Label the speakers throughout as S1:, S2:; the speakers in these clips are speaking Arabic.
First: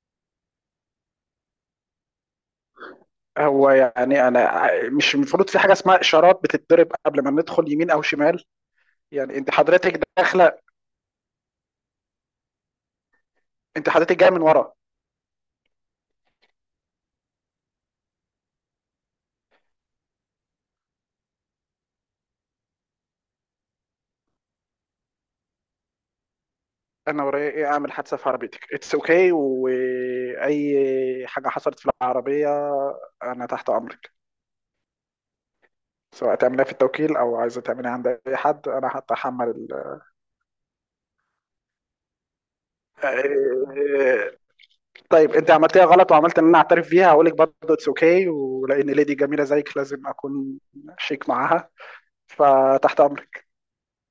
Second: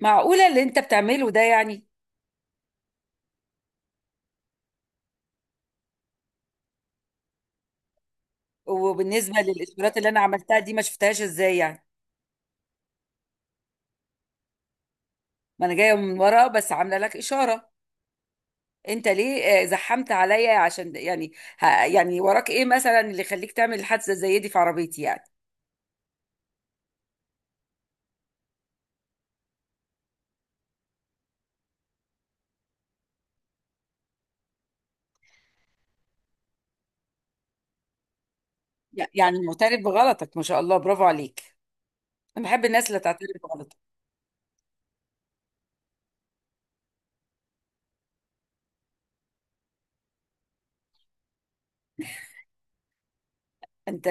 S1: معقولة اللي انت بتعمله ده
S2: هو انا مش المفروض في حاجه اسمها اشارات بتتضرب قبل ما ندخل يمين او شمال؟
S1: وبالنسبة
S2: انت
S1: للإشارات
S2: حضرتك
S1: اللي أنا
S2: داخله،
S1: عملتها دي ما شفتهاش إزاي يعني؟
S2: انت حضرتك جايه من ورا.
S1: ما أنا جاية من ورا بس عاملة لك إشارة. أنت ليه زحمت عليا عشان يعني وراك إيه مثلا اللي يخليك تعمل حادثة زي دي في عربيتي يعني؟
S2: انا ورايا ايه اعمل حادثه في عربيتك؟ اتس اوكي، واي حاجه حصلت في العربيه انا تحت امرك، سواء تعملها في التوكيل او عايزه تعملها عند اي حد انا
S1: يعني
S2: هتحمل
S1: معترف
S2: ال...
S1: بغلطك، ما شاء الله، برافو عليك. أنا بحب الناس اللي تعترف بغلطك.
S2: آه، طيب انت عملتيها غلط وعملت ان انا اعترف بيها، هقول لك برضه اتس اوكي، ولان ليدي جميله زيك لازم اكون شيك معاها. فتحت امرك،
S1: أنت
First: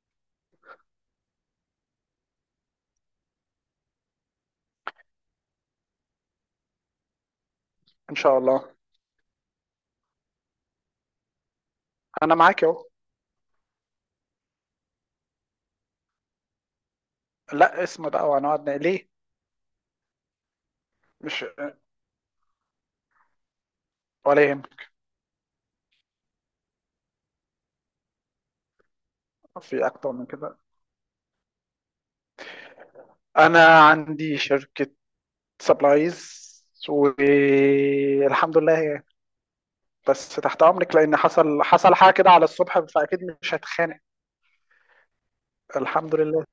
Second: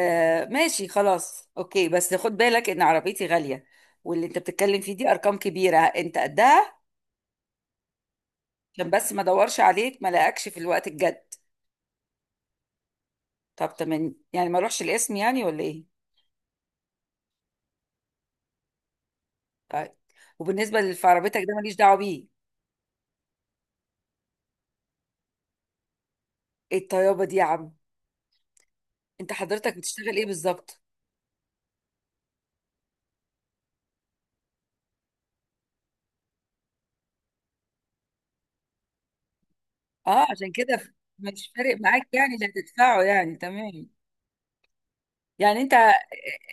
S1: ماشي، خلاص أوكي، بس خد بالك إن عربيتي غالية، واللي أنت بتتكلم فيه دي أرقام كبيرة أنت قدها؟
S2: ان شاء الله،
S1: عشان بس ما أدورش عليك ما لاقكش في الوقت الجد.
S2: انا معاك اهو.
S1: طب تمام، يعني ما اروحش الاسم يعني ولا ايه؟
S2: لا، اسم بقى وهنقعد ليه؟
S1: طيب، وبالنسبه لفرابيتك
S2: مش
S1: ده ماليش دعوه بيه.
S2: ولا يهمك.
S1: ايه الطيابه دي يا عم؟ انت حضرتك
S2: في اكتر
S1: بتشتغل ايه
S2: من كده،
S1: بالظبط؟
S2: انا عندي شركه سبلايز، والحمد لله
S1: اه،
S2: بس
S1: عشان
S2: تحت
S1: كده
S2: امرك، لان
S1: مش فارق
S2: حصل
S1: معاك
S2: حاجه كده
S1: يعني
S2: على
S1: اللي
S2: الصبح،
S1: هتدفعه
S2: فاكيد
S1: يعني؟
S2: مش
S1: تمام.
S2: هتخانق.
S1: يعني انت
S2: الحمد لله.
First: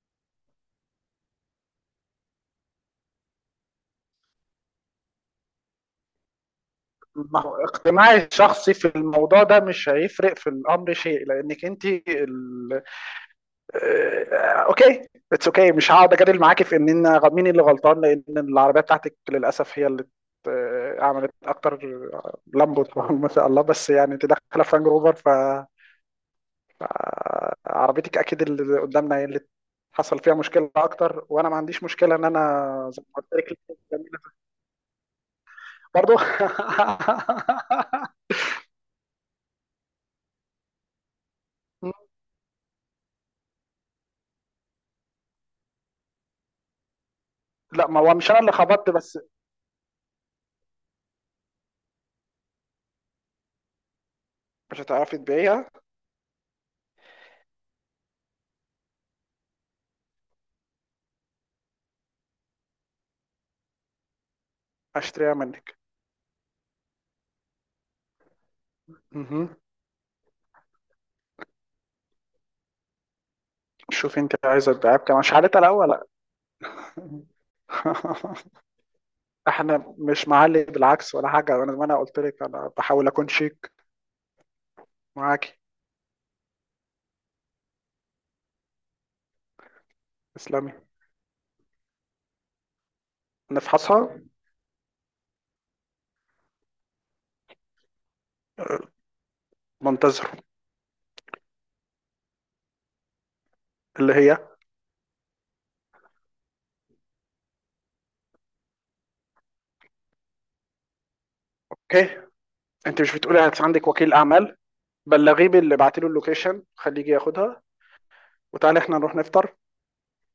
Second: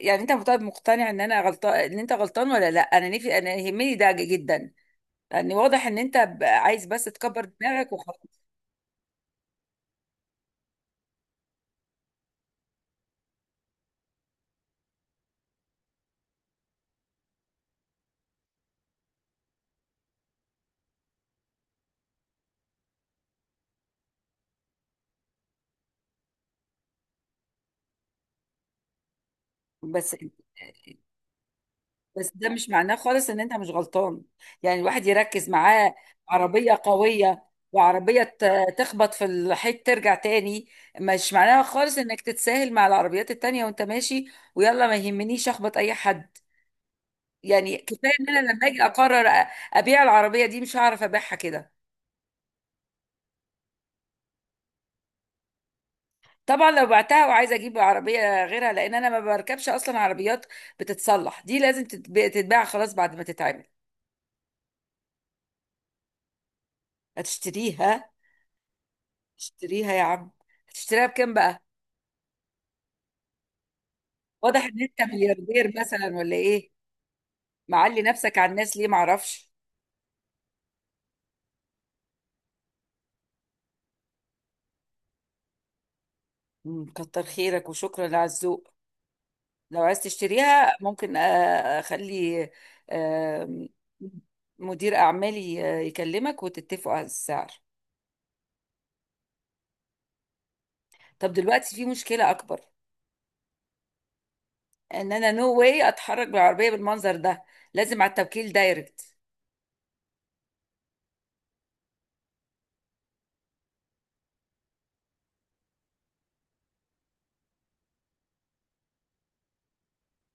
S1: يعني انت طيب، مقتنع ان انا غلطان ان انت غلطان ولا لا؟ انا نفي، انا يهمني ده جدا، لان واضح ان انت عايز بس
S2: ما
S1: تكبر
S2: هو
S1: دماغك
S2: اقتناعي
S1: وخلاص.
S2: الشخصي في الموضوع ده مش هيفرق في الامر شيء، لانك انت... اوكي، اتس اوكي، مش هقعد اجادل معاكي في مين اللي غلطان، لان العربيه بتاعتك للاسف هي اللي عملت اكتر لامبو. ما شاء الله، بس انت داخله فرانج روفر، فعربيتك اكيد اللي قدامنا هي اللي
S1: بس
S2: حصل فيها مشكله اكتر، وانا ما عنديش مشكله ان
S1: بس
S2: انا
S1: ده مش معناه
S2: زي ما قلت
S1: خالص ان انت
S2: لك
S1: مش غلطان. يعني الواحد يركز معاه.
S2: برضه.
S1: عربية قوية وعربية تخبط في الحيط ترجع تاني، مش معناها خالص انك تتساهل مع العربيات التانية وانت ماشي. ويلا ما يهمنيش اخبط اي حد؟ يعني
S2: لا، ما
S1: كفاية
S2: هو
S1: ان
S2: مش انا اللي
S1: انا لما اجي
S2: خبطت بس.
S1: اقرر ابيع العربية دي مش هعرف ابيعها كده.
S2: مش هتعرفي تبيعيها،
S1: طبعا لو بعتها وعايزه اجيب عربيه غيرها، لان انا ما بركبش اصلا عربيات بتتصلح، دي لازم تتباع خلاص بعد ما تتعمل.
S2: هشتريها منك.
S1: هتشتريها؟
S2: مهم.
S1: اشتريها يا عم. هتشتريها بكام بقى؟
S2: شوفي انت
S1: واضح
S2: عايزه
S1: ان
S2: تبيعها
S1: انت
S2: بكام، مش عارفه
S1: ملياردير
S2: الاول لا.
S1: مثلا ولا ايه؟ معلي نفسك على
S2: ولا،
S1: الناس ليه معرفش.
S2: احنا مش معلي بالعكس ولا حاجه، انا ما انا قلت لك انا بحاول اكون شيك معاكي.
S1: كتر خيرك وشكرا على الذوق. لو عايز
S2: اسلامي.
S1: تشتريها ممكن اخلي، آم،
S2: نفحصها.
S1: مدير اعمالي يكلمك وتتفقوا على السعر.
S2: منتظر.
S1: طب دلوقتي في مشكلة اكبر،
S2: اللي هي؟
S1: ان انا نو واي اتحرك بالعربية بالمنظر ده، لازم على التوكيل دايركت.
S2: اوكي، انت مش بتقولي عندك وكيل اعمال؟ بلغيه باللي بعتي له اللوكيشن، خليه يجي ياخدها، وتعالي احنا نروح نفطر،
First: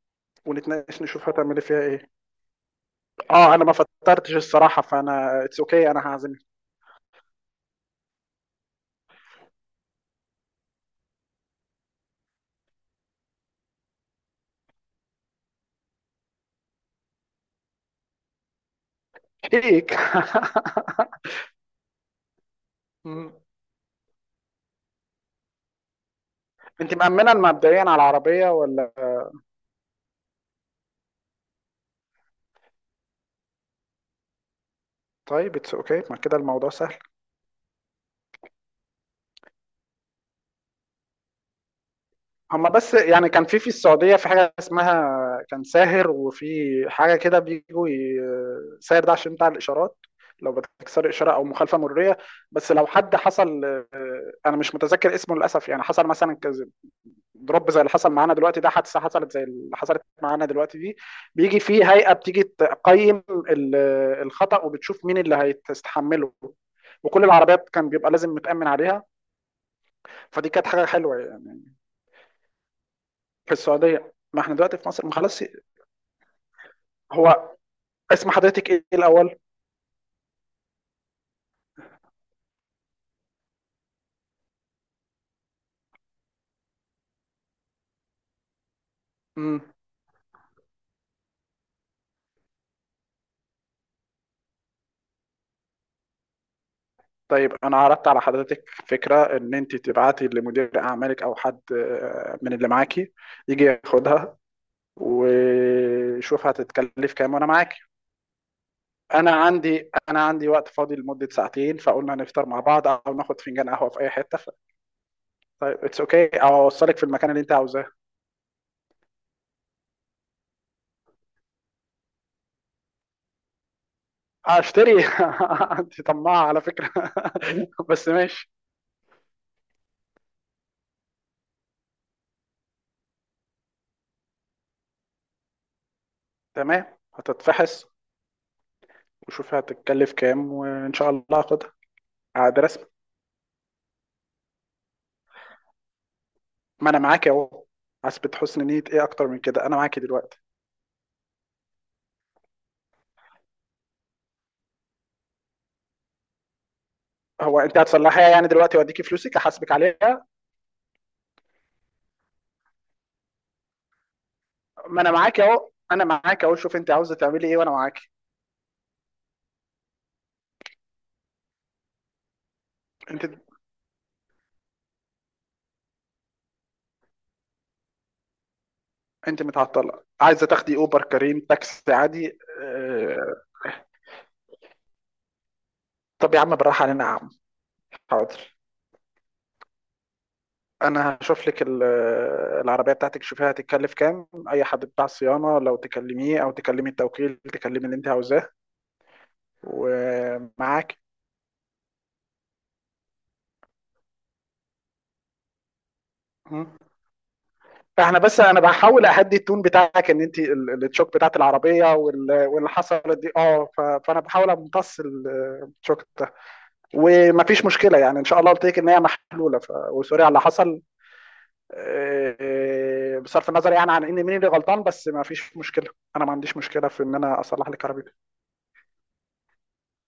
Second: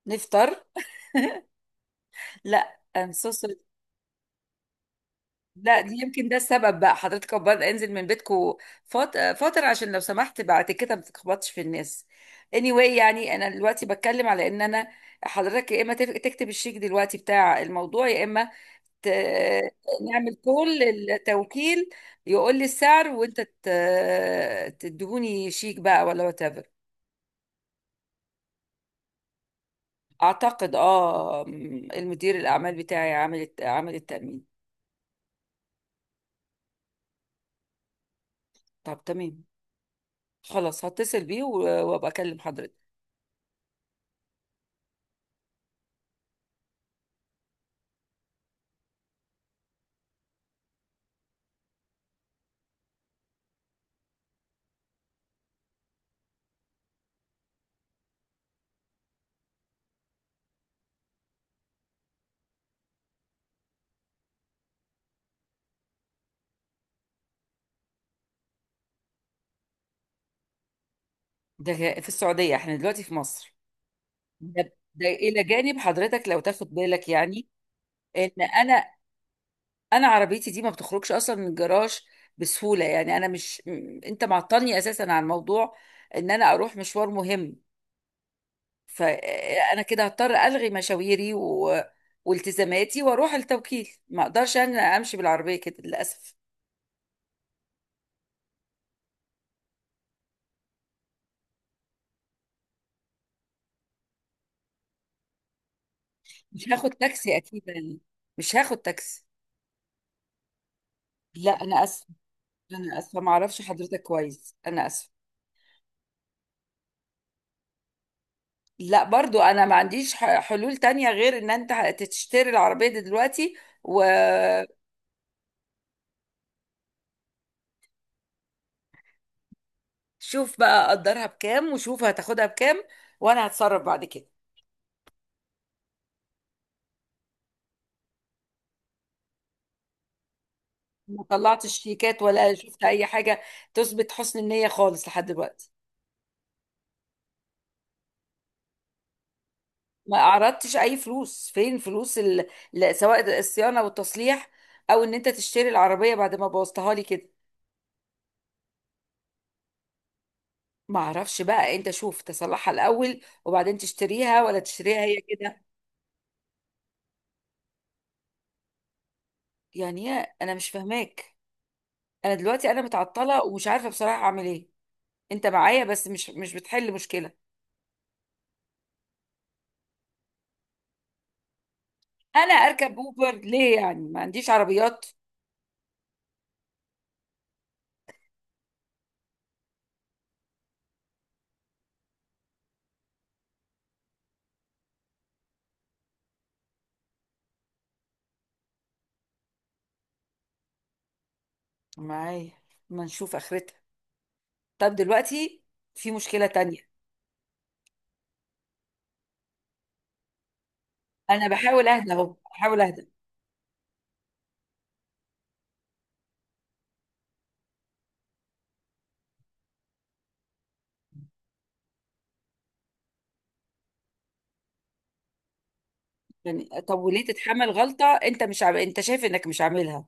S1: نفطر؟
S2: ونتناقش نشوف هتعملي فيها ايه.
S1: لا، I'm so
S2: اه،
S1: sorry.
S2: انا ما فطرتش الصراحه، فانا اتس
S1: لا
S2: اوكي okay.
S1: دي
S2: انا
S1: يمكن ده
S2: هعزمك.
S1: السبب، بقى حضرتك بره، انزل من بيتكو فترة عشان لو سمحت بعد كده ما تخبطش في الناس. anyway يعني انا دلوقتي بتكلم على ان انا حضرتك يا اما تكتب الشيك دلوقتي بتاع الموضوع، يا اما ت...
S2: هيك.
S1: نعمل كل التوكيل يقول لي السعر وانت ت... تدهوني شيك بقى ولا وات ايفر.
S2: انت مأمنة مبدئيا على العربيه ولا؟
S1: اعتقد اه، المدير الاعمال بتاعي عامل عامل التأمين.
S2: طيب اتس اوكي okay. ما كده الموضوع سهل.
S1: طب تمام، خلاص هتصل بيه و... وابقى اكلم
S2: هما
S1: حضرتك.
S2: بس كان في السعودية في حاجة اسمها كان ساهر، وفي حاجة كده بيجوا ساهر ده عشان بتاع الإشارات، لو بتكسر إشارة أو مخالفة مرورية، بس لو حد حصل، أنا مش متذكر اسمه للأسف، حصل مثلا كذا ضرب زي اللي حصل معانا دلوقتي ده، حادثة حصلت زي اللي حصلت معانا دلوقتي دي، بيجي في هيئة بتيجي تقيم الخطأ، وبتشوف مين اللي هيتحمله، وكل العربيات كان بيبقى لازم متأمن عليها. فدي كانت حاجة حلوة
S1: ده في السعودية احنا دلوقتي في
S2: في
S1: مصر.
S2: السعودية، ما احنا
S1: ده،
S2: دلوقتي في مصر،
S1: ده
S2: ما خلاص.
S1: إلى جانب حضرتك لو تاخد بالك يعني
S2: هو اسم
S1: إن
S2: حضرتك ايه
S1: أنا،
S2: الاول؟
S1: أنا عربيتي دي ما بتخرجش أصلا من الجراج بسهولة، يعني أنا مش أنت معطلني أساسا عن موضوع إن أنا أروح مشوار مهم،
S2: مم.
S1: فأنا كده هضطر ألغي مشاويري و... والتزاماتي وأروح التوكيل، ما أقدرش أنا أمشي بالعربية كده للأسف.
S2: طيب انا عرضت على حضرتك فكره ان انت تبعتي لمدير اعمالك او حد من اللي معاكي يجي ياخدها ويشوف
S1: مش هاخد
S2: هتتكلف كام،
S1: تاكسي
S2: وانا
S1: أكيد
S2: معاكي.
S1: يعني، مش هاخد تاكسي.
S2: انا عندي وقت فاضي لمده
S1: لا
S2: ساعتين،
S1: أنا آسفة،
S2: فقلنا نفطر مع بعض
S1: أنا
S2: او
S1: آسفة، ما
S2: ناخد
S1: أعرفش
S2: فنجان قهوه في
S1: حضرتك
S2: اي حته ف...
S1: كويس، أنا آسفة.
S2: طيب اتس اوكي okay. او اوصلك في المكان اللي انت عاوزاه.
S1: لا برضو انا ما عنديش حلول تانية غير ان انت تشتري العربية دي دلوقتي وشوف.
S2: هشتري. انت طماعه على فكره. بس ماشي،
S1: بقى قدرها بكام وشوف هتاخدها بكام، وانا هتصرف بعد كده.
S2: تمام. هتتفحص، وشوفي هتتكلف كام، وان شاء
S1: ما
S2: الله هاخدها
S1: طلعتش شيكات ولا
S2: عاد
S1: شفت
S2: رسمي.
S1: اي حاجة تثبت حسن النية خالص لحد دلوقتي.
S2: ما انا معاك اهو. حسبة حسن نية ايه اكتر من كده؟ انا معاكي
S1: ما
S2: دلوقتي.
S1: اعرضتش اي فلوس، فين فلوس ال...؟ لا، سواء الصيانة والتصليح او ان انت تشتري العربية بعد ما بوظتها لي كده.
S2: هو انت هتصلحيها دلوقتي واديكي فلوسك احاسبك عليها؟
S1: ما اعرفش بقى، انت شوف، تصلحها الاول وبعدين تشتريها ولا
S2: ما
S1: تشتريها
S2: انا
S1: هي
S2: معاكي
S1: كده.
S2: اهو، انا معاكي اهو، شوف انت عاوزه تعملي ايه وانا معاكي.
S1: يعني إيه؟ انا مش فاهماك، انا دلوقتي انا
S2: انت
S1: متعطله ومش عارفه بصراحه اعمل ايه. انت معايا بس مش بتحل مشكله.
S2: انت متعطله، عايزه تاخدي اوبر كريم تاكسي عادي
S1: انا اركب اوبر
S2: اه...
S1: ليه يعني؟ ما عنديش عربيات؟
S2: طب يا عم بالراحه علينا يا عم. حاضر، انا هشوف لك العربيه بتاعتك، شوفيها هتتكلف كام، اي حد بتاع صيانه لو تكلميه او تكلمي التوكيل، تكلمي اللي انت عاوزاه ومعاك.
S1: معايا، ما نشوف اخرتها. طب دلوقتي في مشكله تانية.
S2: فاحنا بس انا بحاول اهدي التون بتاعك ان انت التشوك بتاعت
S1: انا بحاول
S2: العربيه
S1: اهدى اهو،
S2: واللي
S1: بحاول اهدى.
S2: حصلت دي اه فانا بحاول امتص التشوك ده، ومفيش مشكله ان شاء الله قلت لك ان هي محلوله ف... وسوري على اللي حصل. بصرف النظر عن ان مين اللي غلطان، بس مفيش مشكله، انا ما عنديش
S1: يعني
S2: مشكله
S1: طب
S2: في ان
S1: وليه
S2: انا
S1: تتحمل
S2: اصلح لك
S1: غلطه،
S2: عربيتك.
S1: انت مش عم... انت شايف انك مش عاملها؟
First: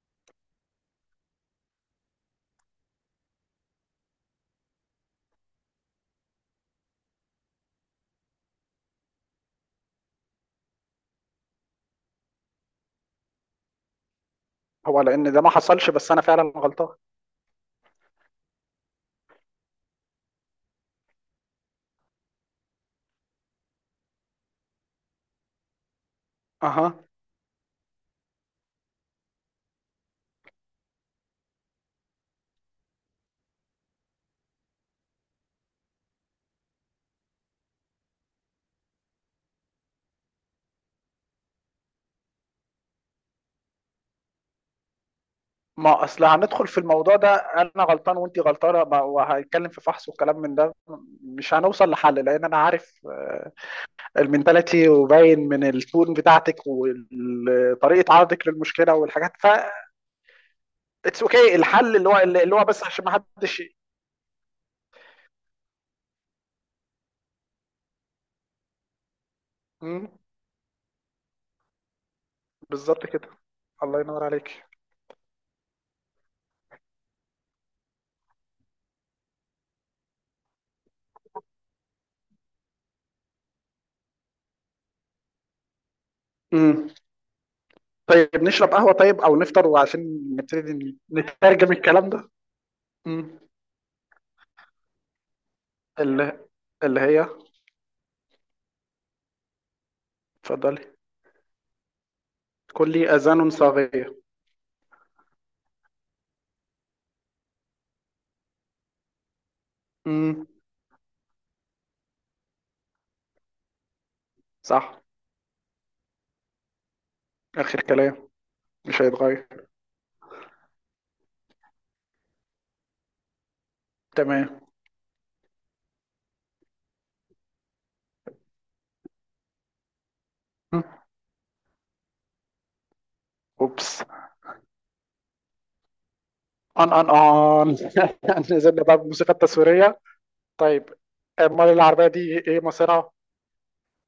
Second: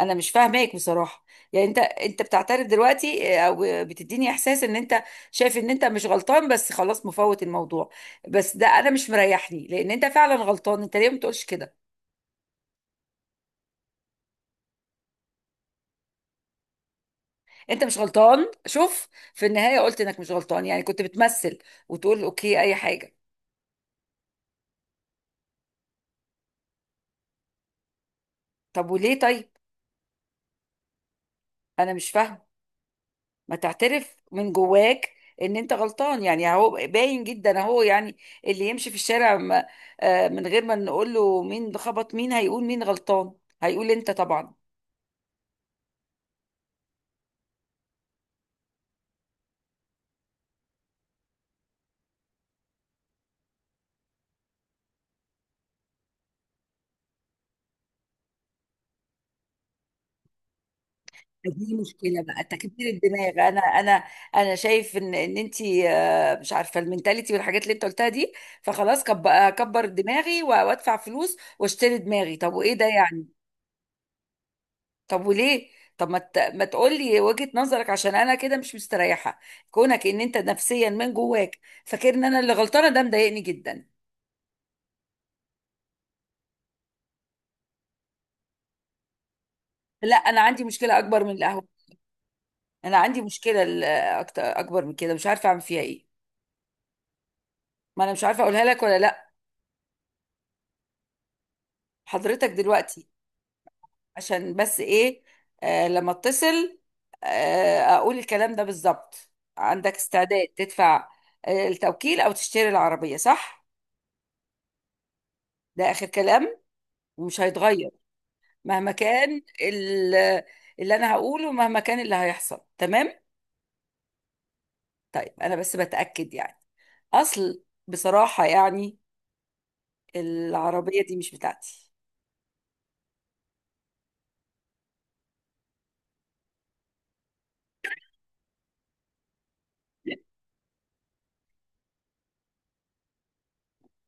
S1: انا مش فاهماك بصراحه. يعني انت بتعترف دلوقتي او بتديني احساس ان انت شايف ان انت مش غلطان بس خلاص مفوت الموضوع؟ بس ده انا مش مريحني، لان انت فعلا غلطان، انت ليه ما بتقولش كده؟
S2: هو لان ده ما حصلش، بس انا فعلا غلطان.
S1: انت مش غلطان شوف، في النهايه قلت انك مش غلطان، يعني كنت بتمثل وتقول اوكي اي حاجه؟
S2: اها.
S1: طب وليه طيب؟ انا مش فاهمه، ما تعترف من جواك ان انت غلطان، يعني اهو باين جدا اهو، يعني اللي يمشي في الشارع من غير ما نقول له مين ده خبط مين هيقول مين غلطان؟ هيقول انت طبعا.
S2: ما اصل هندخل في الموضوع ده انا غلطان وانت غلطانه وهنتكلم في فحص والكلام من ده، مش هنوصل لحل، لان انا عارف المنتاليتي، وباين من التون بتاعتك وطريقه عرضك للمشكله والحاجات ف اتس اوكي،
S1: دي
S2: الحل
S1: مشكله بقى
S2: اللي هو بس
S1: تكبير
S2: عشان ما
S1: الدماغ،
S2: حدش
S1: انا انا انا شايف ان انت مش عارفه المنتاليتي والحاجات اللي انت قلتها دي، فخلاص اكبر
S2: مم،
S1: دماغي و... وادفع فلوس واشتري دماغي. طب وايه ده
S2: بالظبط
S1: يعني؟
S2: كده. الله ينور عليك.
S1: طب وليه؟ طب ما تقولي وجهة نظرك عشان انا كده مش مستريحة، كونك ان انت نفسيا من جواك فاكر ان انا اللي غلطانة، ده مضايقني جدا.
S2: مم. طيب نشرب قهوه، طيب او نفطر وعشان
S1: لا انا عندي
S2: نبتدي
S1: مشكلة اكبر من القهوة.
S2: نترجم الكلام ده.
S1: انا عندي
S2: مم.
S1: مشكلة اكبر من كده مش عارفة اعمل فيها ايه.
S2: اللي اللي هي؟
S1: ما انا مش عارفة اقولها لك ولا لا.
S2: اتفضلي،
S1: حضرتك دلوقتي،
S2: كلي اذان صاغيه.
S1: عشان بس ايه، آه لما اتصل، آه اقول الكلام ده بالظبط، عندك
S2: مم.
S1: استعداد تدفع آه التوكيل او تشتري العربية، صح؟
S2: صح.
S1: ده اخر كلام ومش
S2: آخر
S1: هيتغير
S2: كلام
S1: مهما
S2: مش
S1: كان
S2: هيتغير.
S1: ال... اللي انا هقوله مهما كان اللي هيحصل، تمام؟
S2: تمام.
S1: طيب انا بس بتأكد يعني، اصل بصراحة يعني
S2: م.
S1: العربية دي مش بتاعتي.
S2: أوبس. أن أن أن نزلنا بقى بالموسيقى التصويرية. طيب، أمال العربية دي إيه مصيرها؟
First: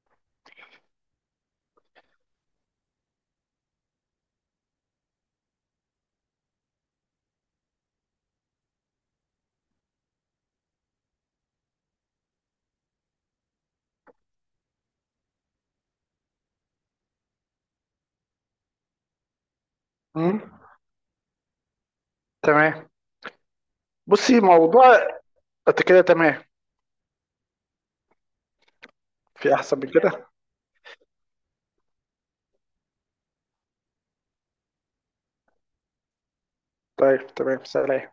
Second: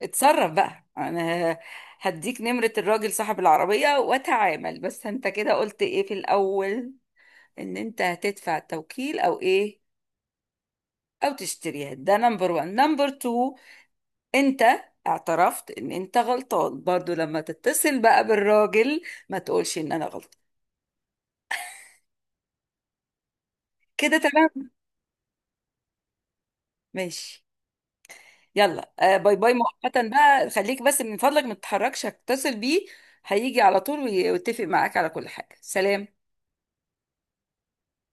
S1: اتصرف بقى، انا هديك نمرة الراجل صاحب العربية واتعامل. بس انت كده قلت ايه في الاول، ان انت هتدفع التوكيل او ايه او تشتريها؟ ده نمبر وان، نمبر تو انت اعترفت ان انت غلطان برضو، لما تتصل بقى بالراجل ما تقولش ان انا غلطان.
S2: م؟ تمام.
S1: كده
S2: بصي
S1: تمام؟
S2: موضوع. أنت كده تمام؟
S1: ماشي، يلا آه، باي
S2: في
S1: باي
S2: أحسن من
S1: مؤقتا
S2: كده؟
S1: بقى، خليك بس من فضلك ما تتحركش، هتصل بيه هيجي على طول ويتفق معاك على كل حاجة. سلام.
S2: طيب تمام، سلام.